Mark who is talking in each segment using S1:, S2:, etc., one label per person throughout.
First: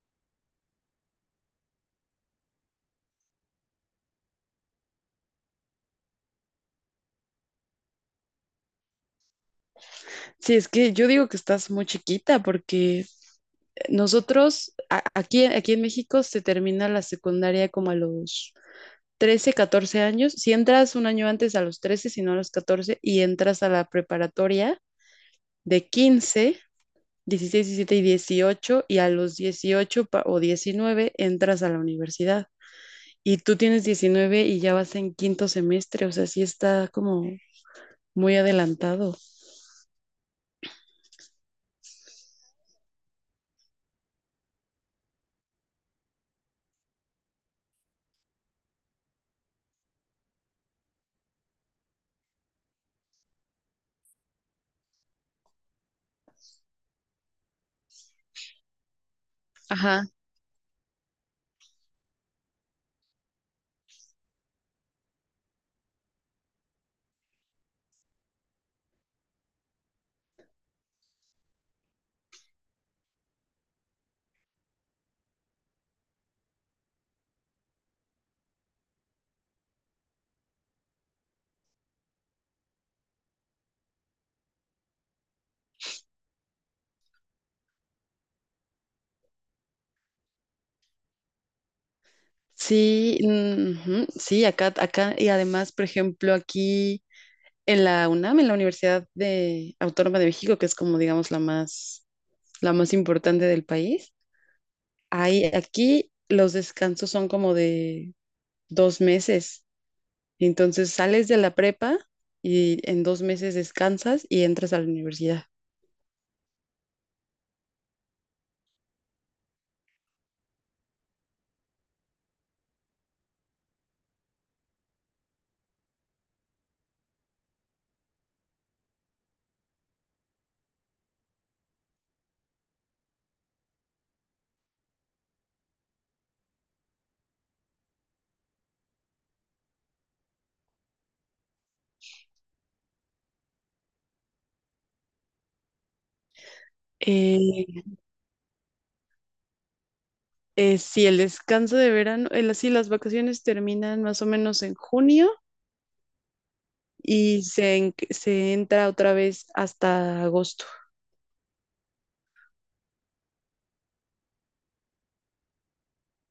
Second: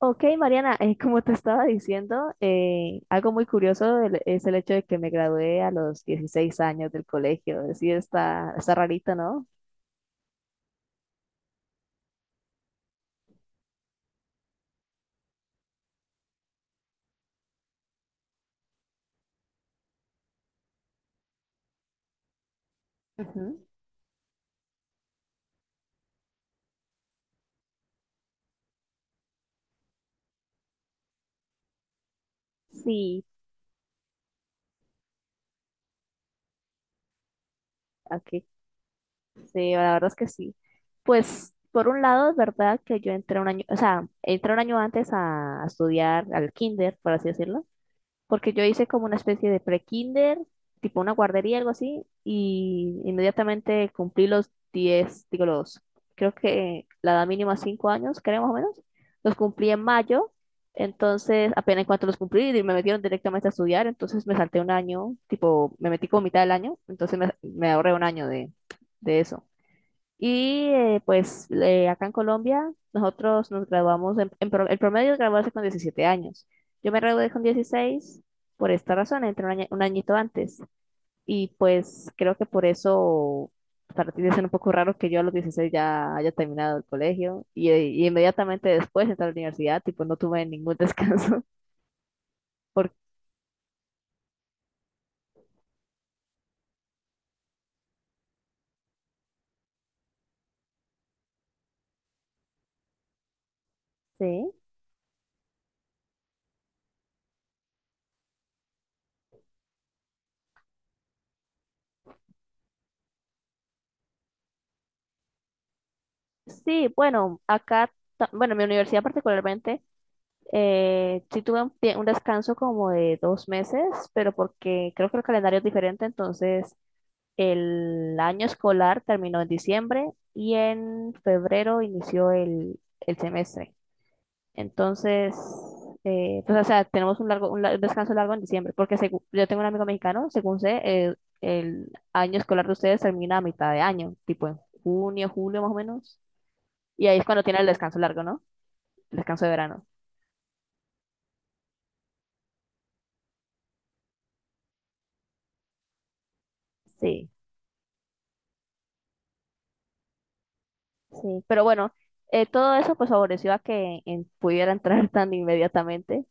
S1: Ok, Mariana, como te estaba diciendo, algo muy curioso es el hecho de que me gradué a los 16 años del colegio. Sí, está rarito, ¿no?
S2: Sí, es que yo digo que estás muy chiquita porque nosotros aquí en México se termina la secundaria como a los 13, 14 años. Si entras un año antes a los 13, si no a los 14, y
S1: Ujú.
S2: entras a la preparatoria de 15, 16, 17 y 18, y a los 18 o 19 entras a la universidad.
S1: Sí,
S2: Y tú tienes 19 y ya vas en quinto semestre, o sea, sí está como muy
S1: ok.
S2: adelantado.
S1: Sí, la verdad es que sí. Pues por un lado es verdad que yo entré un año, o sea, entré un año antes a estudiar al kinder, por así decirlo, porque yo hice como una especie de pre-kinder, tipo una guardería, algo así, y inmediatamente cumplí los 10 digo los, creo que la edad mínima 5 años, creo más o menos, los cumplí en
S2: Ajá.
S1: mayo, entonces apenas en cuanto los cumplí me metieron directamente a estudiar, entonces me salté un año, tipo, me metí como mitad del año, entonces me ahorré un año de eso. Y pues acá en Colombia, nosotros nos graduamos, el promedio de graduarse con 17 años. Yo me gradué con 16 por esta razón, entré un añito antes. Y pues creo que por eso para ti debe ser un poco raro que yo a los 16 ya haya terminado el colegio y inmediatamente después entré a la universidad, tipo no tuve ningún descanso. ¿Por
S2: Sí, ujú, sí, acá, y además, por ejemplo, aquí en la UNAM, en la Universidad de Autónoma de México, que es como, digamos, la más importante del país. Aquí los descansos son como de 2 meses. Entonces sales de la prepa y en 2 meses descansas y entras a la universidad.
S1: Sí, bueno, acá, bueno, en mi universidad particularmente. Sí tuve un descanso como de 2 meses, pero porque creo que el calendario es diferente, entonces el año escolar terminó en diciembre y en febrero inició el semestre. Entonces, pues, o sea, tenemos un descanso largo en diciembre, porque yo tengo un amigo mexicano, según sé, el año escolar de ustedes termina a mitad de año, tipo en junio, julio más o menos, y ahí es cuando tiene el
S2: Eh,
S1: descanso largo, ¿no? El descanso de verano.
S2: sí, el descanso de verano, sí, las vacaciones terminan más o menos en junio
S1: Sí.
S2: y se entra otra vez hasta agosto.
S1: Sí, pero bueno, todo eso pues favoreció a que pudiera entrar tan inmediatamente.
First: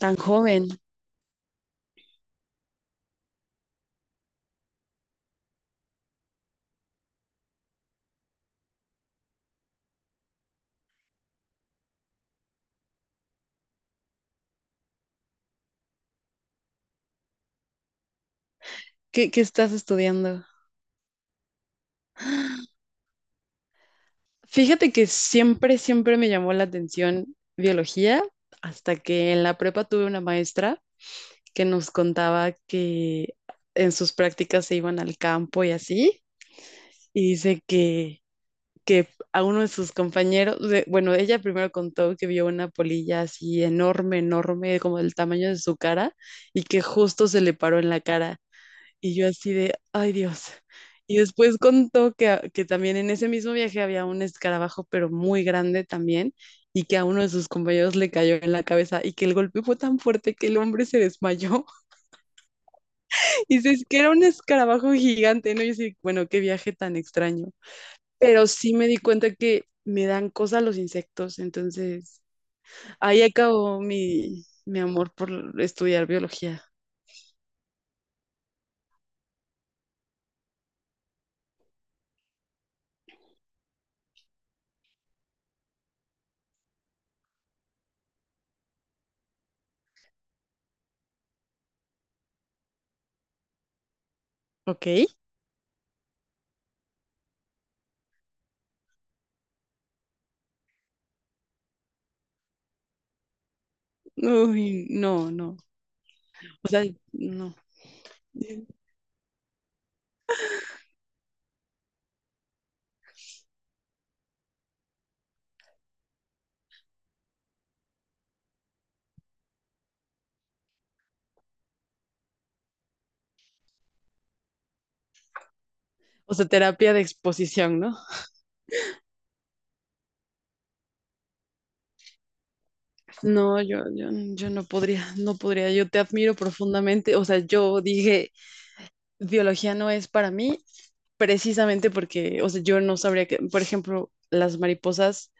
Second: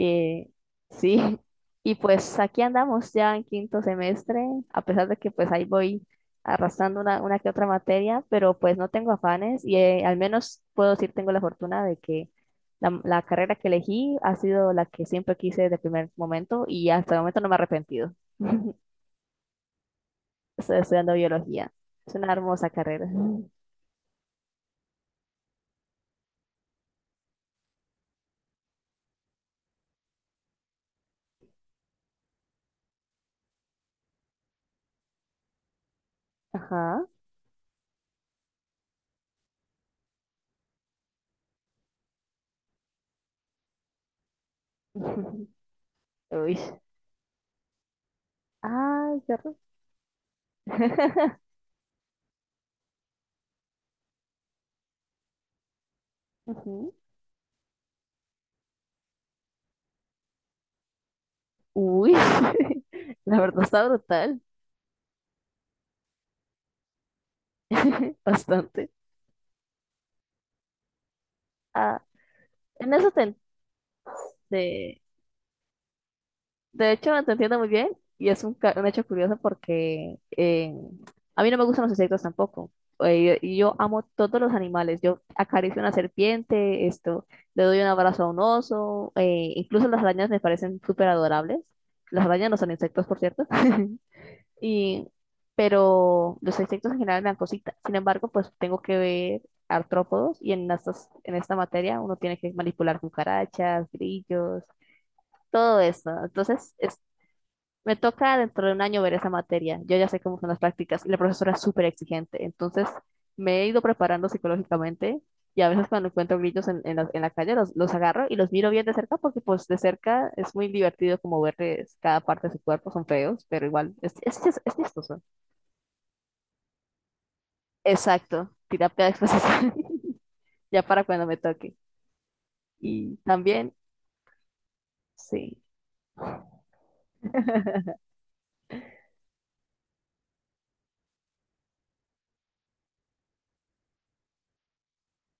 S2: Tan joven.
S1: sí, y pues aquí andamos ya en quinto semestre, a pesar de que pues ahí voy arrastrando una que otra materia, pero pues no tengo afanes y al menos puedo decir tengo la fortuna de que la carrera que elegí ha sido la que siempre quise desde el primer momento y hasta el momento no me he arrepentido.
S2: ¿Qué estás estudiando?
S1: Estoy estudiando biología. Es una hermosa carrera.
S2: Fíjate que siempre, siempre me llamó la atención biología, hasta que en la prepa tuve una maestra que nos contaba que en sus prácticas se iban al campo y así.
S1: Ajá.
S2: Y dice que a uno de sus compañeros, bueno, ella primero contó que vio una polilla así enorme, enorme, como del tamaño de su cara,
S1: Uy.
S2: y que justo se le paró en la cara.
S1: Ah,
S2: Y yo
S1: qué
S2: así
S1: horror.
S2: de: ay, Dios. Y después contó que, que también en ese mismo viaje había un escarabajo, pero muy grande también, y
S1: Ujú.
S2: que a uno de sus compañeros le cayó en la cabeza y que el golpe fue tan fuerte que el hombre se desmayó.
S1: Uy, la
S2: Y
S1: verdad está
S2: dices que era un
S1: brutal.
S2: escarabajo gigante, ¿no? Y yo así: bueno, qué viaje tan extraño. Pero sí me
S1: Bastante.
S2: di cuenta que me dan cosa los insectos,
S1: Ah,
S2: entonces
S1: en eso
S2: ahí
S1: te,
S2: acabó mi
S1: de,
S2: amor por estudiar biología.
S1: de hecho te entiendo muy bien y es un hecho curioso porque a mí no me gustan los insectos tampoco. Y yo amo todos los animales. Yo acaricio una serpiente, esto, le doy un abrazo a un oso, incluso las arañas me parecen súper adorables. Las arañas no son insectos, por cierto.
S2: ¿Ok?
S1: Y, pero los insectos en general me dan cositas. Sin embargo, pues tengo que ver artrópodos y en esta materia uno tiene que manipular cucarachas, grillos,
S2: Uy, no, no.
S1: todo eso.
S2: O
S1: Entonces,
S2: sea, no.
S1: me toca dentro de un año ver esa materia. Yo ya sé cómo son las prácticas y la profesora es súper exigente. Entonces, me he ido preparando psicológicamente y a veces cuando encuentro grillos en la calle los agarro y los miro bien de cerca porque pues de cerca es muy divertido como verles cada parte de su cuerpo. Son feos, pero igual es chistoso.
S2: O sea, terapia de exposición, ¿no?
S1: Exacto, terapia de exposición, ya para cuando me toque. Y
S2: No,
S1: también,
S2: yo no podría, no
S1: sí.
S2: podría. Yo te admiro profundamente. O sea, yo dije, biología no es para mí, precisamente porque, o sea, yo no sabría que, por ejemplo, las mariposas,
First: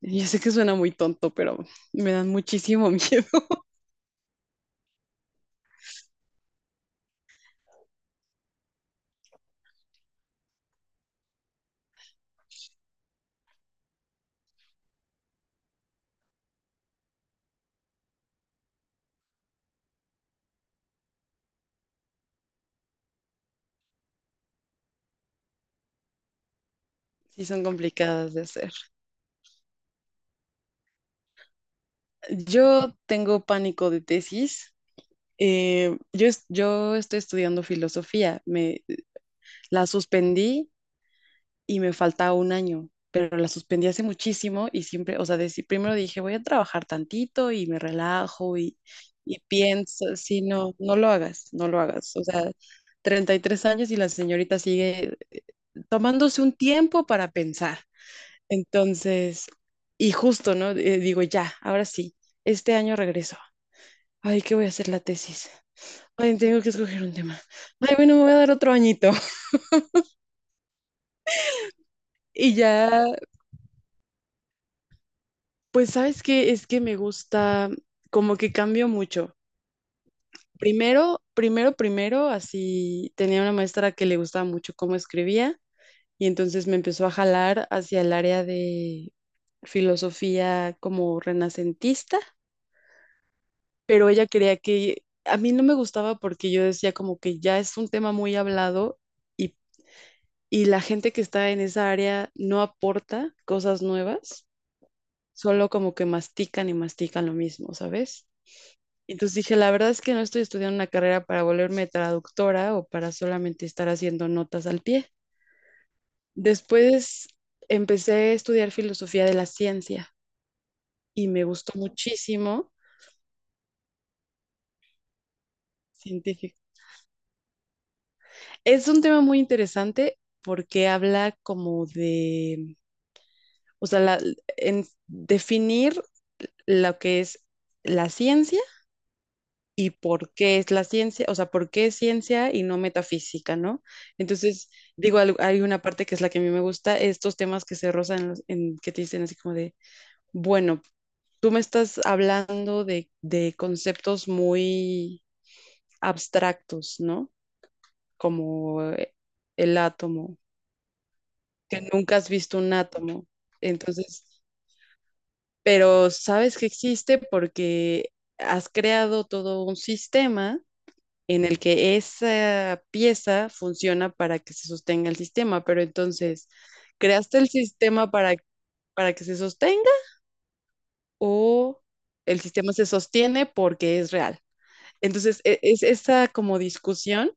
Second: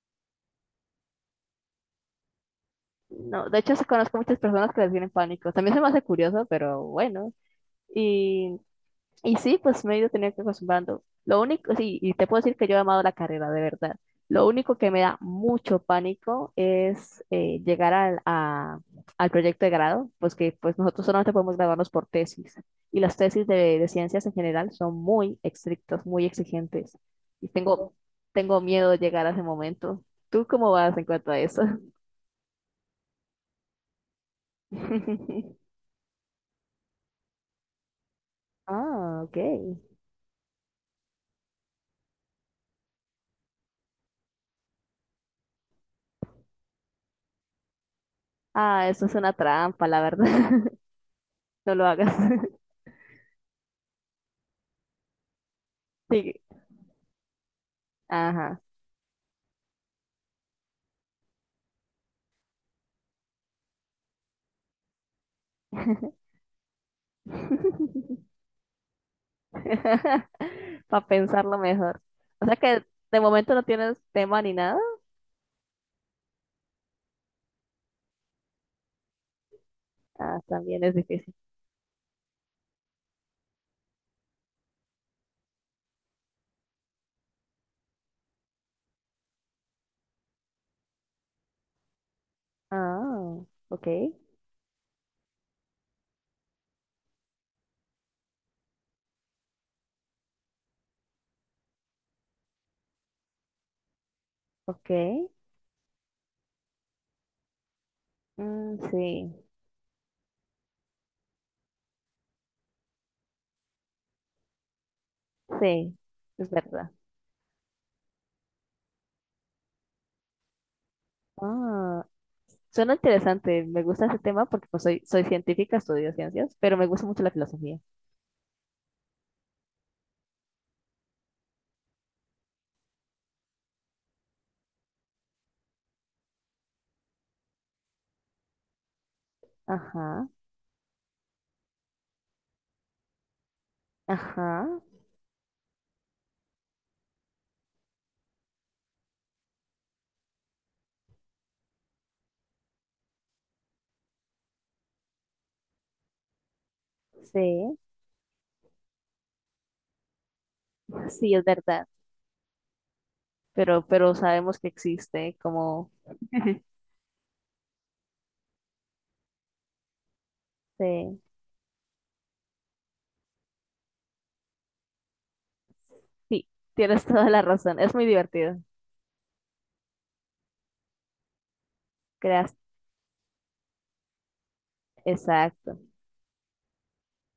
S2: yo sé que suena muy tonto, pero me dan muchísimo miedo.
S1: No, de hecho, conozco muchas personas que les tienen pánico. También se me hace curioso, pero bueno. Y Y sí, pues me he ido teniendo que acostumbrando. Lo único, sí, y te puedo decir que yo he amado la carrera, de verdad. Lo único que me da mucho pánico es llegar al proyecto de grado, pues que pues nosotros solamente podemos graduarnos por tesis. Y las tesis de ciencias en general son muy estrictas, muy exigentes.
S2: Sí,
S1: Y
S2: son
S1: tengo,
S2: complicadas de
S1: tengo
S2: hacer.
S1: miedo de llegar a ese momento. ¿Tú cómo vas en cuanto a eso?
S2: Yo tengo pánico de tesis. Yo estoy estudiando filosofía. Me
S1: Ah, ok.
S2: la suspendí y me falta un año, pero la suspendí hace muchísimo y siempre, o sea, primero dije: voy a trabajar tantito y me relajo, y,
S1: Ah, eso es una
S2: y
S1: trampa, la
S2: pienso,
S1: verdad.
S2: sí, no, no lo hagas, no
S1: No
S2: lo
S1: lo hagas.
S2: hagas. O sea, 33 años y la señorita sigue
S1: Sí.
S2: tomándose un tiempo para pensar.
S1: Ajá.
S2: Entonces, y justo, ¿no? Digo, ya, ahora sí, este año regreso. Ay, ¿qué voy a hacer la tesis? Ay, tengo que escoger un tema. Ay, bueno, me voy a dar otro añito.
S1: Para pensarlo mejor. O
S2: Y
S1: sea que
S2: ya.
S1: de momento no tienes tema ni nada.
S2: Pues sabes que es que me gusta, como que cambio mucho.
S1: Ah, también es
S2: Primero,
S1: difícil.
S2: primero, primero, así tenía una maestra que le gustaba mucho cómo escribía, y entonces me empezó a jalar hacia el área de filosofía como renacentista,
S1: Ah, ok,
S2: pero ella quería que, a mí no me gustaba porque yo decía como que ya es un tema muy hablado, y, y la gente que está en esa área no aporta cosas nuevas,
S1: ok.
S2: solo como que mastican y mastican lo mismo, ¿sabes?
S1: Mm,
S2: Entonces
S1: sí,
S2: dije, la verdad es que no estoy estudiando una carrera para volverme traductora o para solamente estar haciendo notas al pie.
S1: sí, es verdad.
S2: Después empecé a estudiar filosofía de la ciencia y me gustó
S1: Ah,
S2: muchísimo.
S1: suena interesante. Me gusta ese tema porque pues, soy científica, estudio
S2: Científico.
S1: ciencias, pero me gusta mucho la filosofía.
S2: Es un tema muy interesante porque habla como de, o sea, en definir lo que es la ciencia y
S1: Ajá,
S2: por qué es la ciencia, o sea, por qué es ciencia y no metafísica, ¿no?
S1: ajá,
S2: Entonces, digo, hay una parte que es la que a mí me gusta, estos temas que se rozan, que te dicen así como de: bueno, tú me estás hablando de conceptos muy abstractos, ¿no?
S1: sí,
S2: Como el átomo,
S1: sí, es
S2: que
S1: verdad.
S2: nunca has visto un átomo.
S1: Pero
S2: Entonces,
S1: sabemos que existe como
S2: pero sabes que existe porque has creado todo un sistema
S1: Sí.
S2: en el que esa pieza funciona para que se sostenga el sistema, pero
S1: Sí,
S2: entonces,
S1: tienes toda
S2: ¿creaste
S1: la
S2: el
S1: razón. Es muy
S2: sistema para,
S1: divertido.
S2: para que se sostenga, o el
S1: Creas,
S2: sistema se sostiene porque es real? Entonces,
S1: exacto.
S2: esa como discusión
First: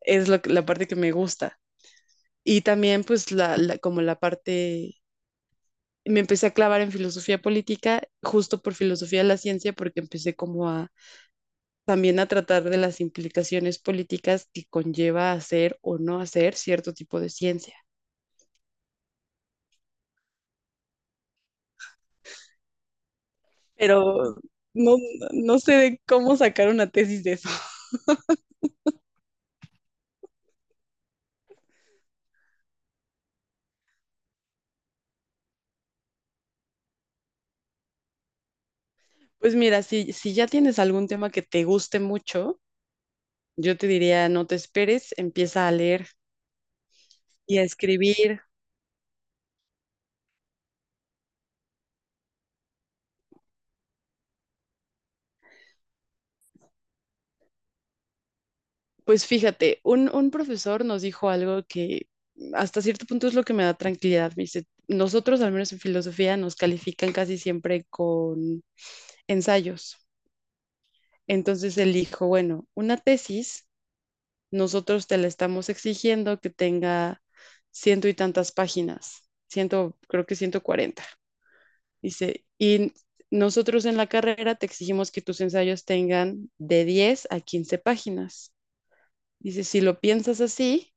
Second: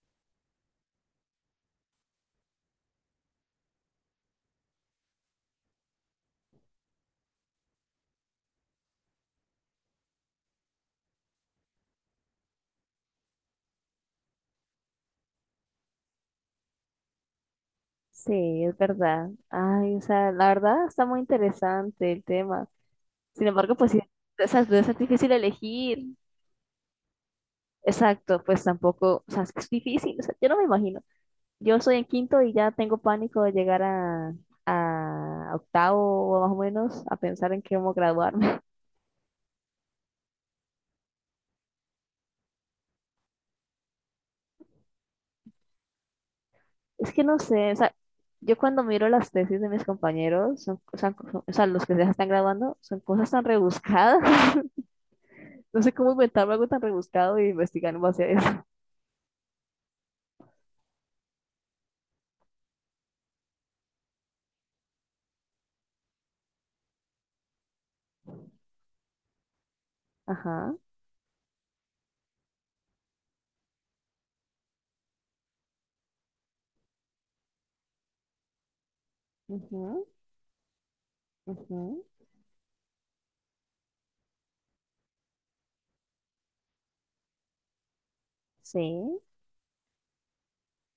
S2: es la parte que me gusta. Y también, pues, como la parte, me empecé a clavar en filosofía política, justo por filosofía de la ciencia, porque empecé como también a tratar de las implicaciones políticas que conlleva hacer o no hacer cierto tipo de ciencia.
S1: Sí, es verdad. Ay, o sea, la verdad está muy interesante el tema. Sin embargo, pues sí,
S2: Pero
S1: exacto,
S2: no,
S1: es difícil
S2: no sé de
S1: elegir.
S2: cómo sacar una tesis de eso.
S1: Exacto, pues tampoco, o sea, es que es difícil. O sea, yo no me imagino. Yo soy en quinto y ya tengo pánico de llegar a octavo o más o menos a pensar en cómo graduarme.
S2: Pues mira, si ya tienes algún tema que te guste mucho, yo te diría, no te esperes, empieza a leer
S1: Es que no
S2: y a
S1: sé, o sea,
S2: escribir.
S1: yo cuando miro las tesis de mis compañeros, o sea, los que ya se están graduando, son cosas tan rebuscadas. No sé cómo inventarme algo tan rebuscado y investigar en base a eso.
S2: Pues fíjate, un profesor nos dijo algo que hasta cierto punto es lo que me da tranquilidad. Me dice, nosotros, al menos en filosofía, nos califican casi siempre con ensayos.
S1: Ajá.
S2: Entonces él dijo, bueno, una tesis, nosotros te la estamos exigiendo que tenga ciento y tantas páginas, ciento,
S1: Ujú,
S2: creo que 140.
S1: ujú,
S2: Dice, y nosotros en la carrera te exigimos que tus ensayos tengan de 10 a 15 páginas.
S1: sí,
S2: Dice, si lo piensas así,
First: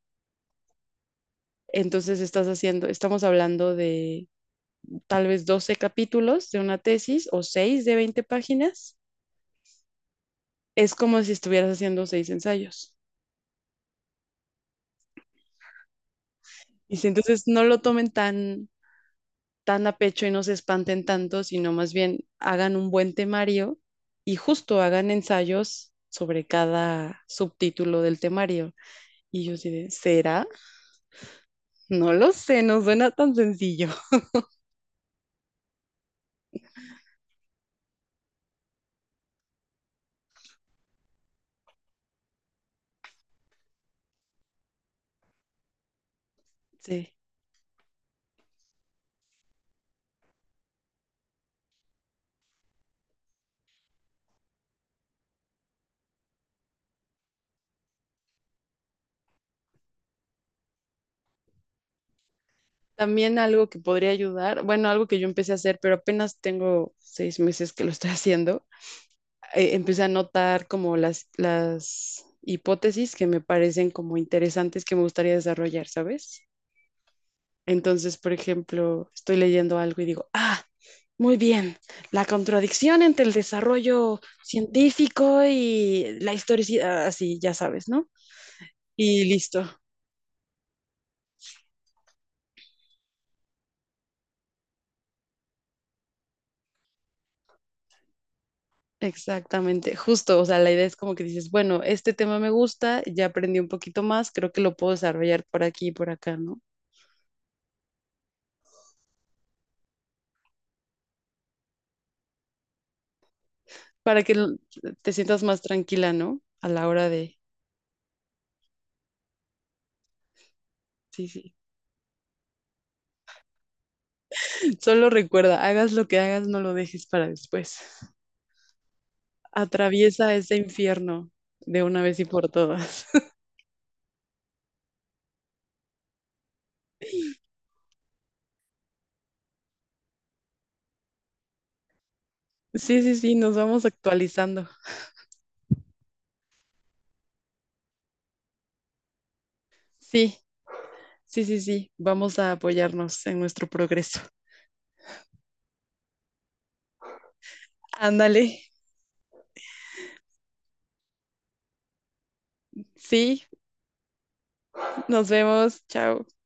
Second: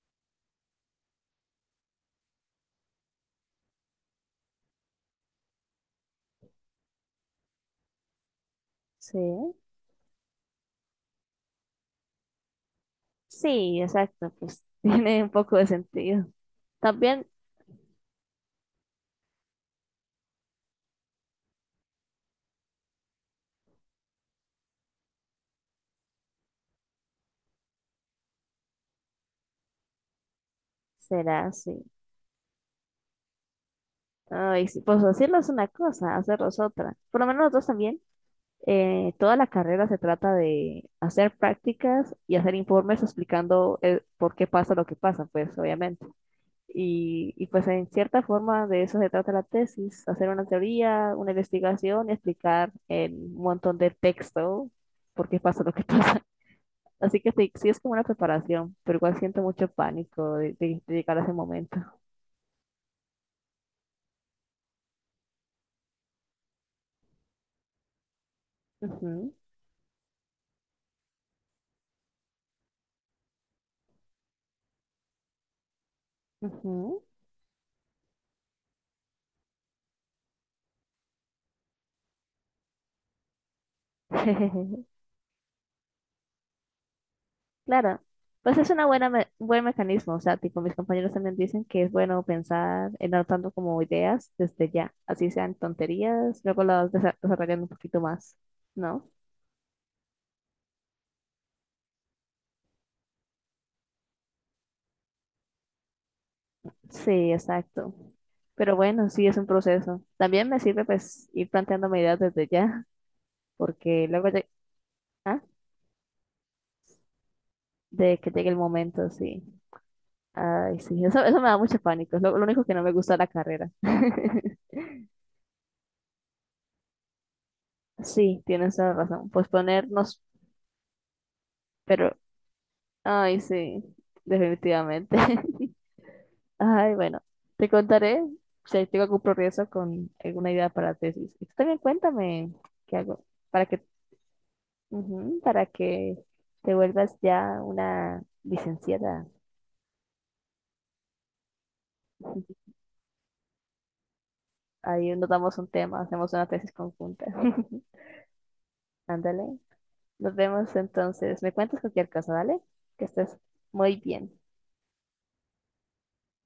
S2: entonces estás haciendo, estamos hablando de tal vez 12 capítulos de una tesis o 6 de 20 páginas.
S1: sí.
S2: Es como si estuvieras haciendo 6 ensayos.
S1: Sí, exacto, pues tiene un poco de sentido.
S2: Dice,
S1: También
S2: entonces no lo tomen tan tan a pecho y no se espanten tanto, sino más bien hagan un buen temario y justo hagan ensayos sobre cada subtítulo del temario. Y yo diré, ¿será?
S1: será así.
S2: No lo sé, no suena tan sencillo.
S1: Ay, sí, pues decirlo es una cosa, hacerlo es otra. Por lo menos nosotros también. Toda la carrera se trata de hacer prácticas y hacer informes explicando por qué pasa lo que pasa, pues obviamente.
S2: Sí.
S1: Y pues en cierta forma de eso se trata la tesis, hacer una teoría, una investigación y explicar en un montón de texto por qué pasa lo que pasa. Así que sí, sí es como una preparación, pero igual siento mucho pánico de llegar a ese momento.
S2: También algo que podría ayudar, bueno, algo que yo empecé a hacer, pero apenas tengo 6 meses que lo estoy haciendo,
S1: Ujú,
S2: empecé a notar como las hipótesis que me parecen como interesantes que me gustaría desarrollar, ¿sabes?
S1: ujú.
S2: Entonces, por ejemplo, estoy leyendo algo y digo: ah, muy bien, la contradicción entre el desarrollo científico y la historicidad, así, ya sabes,
S1: Claro,
S2: ¿no?
S1: pues es una
S2: Y
S1: buen
S2: listo,
S1: mecanismo, o sea, tipo mis compañeros también dicen que es bueno pensar en adoptando como ideas desde ya, así sean tonterías, luego las desarrollan un poquito más, ¿no?
S2: exactamente, justo, o sea, la idea es como que dices, bueno, este tema me gusta, ya aprendí un poquito más, creo que lo puedo desarrollar por aquí y por acá, ¿no?
S1: Sí, exacto. Pero bueno, sí es un proceso. También me sirve pues ir planteándome ideas desde ya, porque
S2: Para
S1: luego
S2: que te
S1: ah,
S2: sientas más tranquila, ¿no? A la hora de...
S1: de que llegue el momento, sí. Ay, sí, eso,
S2: Sí,
S1: eso me
S2: sí.
S1: da mucho pánico, es lo único que no me gusta de la carrera.
S2: Solo recuerda, hagas lo que hagas, no lo dejes para después.
S1: Sí, tienes toda la razón. Pues ponernos,
S2: Atraviesa ese infierno de una
S1: pero
S2: vez y por todas.
S1: Ay, sí, definitivamente. Ay, bueno, te contaré si tengo algún progreso con alguna idea para tesis. Y tú también cuéntame qué
S2: Sí, sí,
S1: hago
S2: sí, nos
S1: para que,
S2: vamos actualizando.
S1: para que te vuelvas ya una licenciada.
S2: Sí, sí, sí, sí, vamos a apoyarnos en nuestro progreso.
S1: Ahí nos damos un tema, hacemos una tesis conjunta.
S2: Ándale.
S1: Ándale, nos vemos entonces. Me cuentas cualquier cosa, ¿vale? Que estés
S2: Sí,
S1: muy bien.
S2: nos vemos. Chao.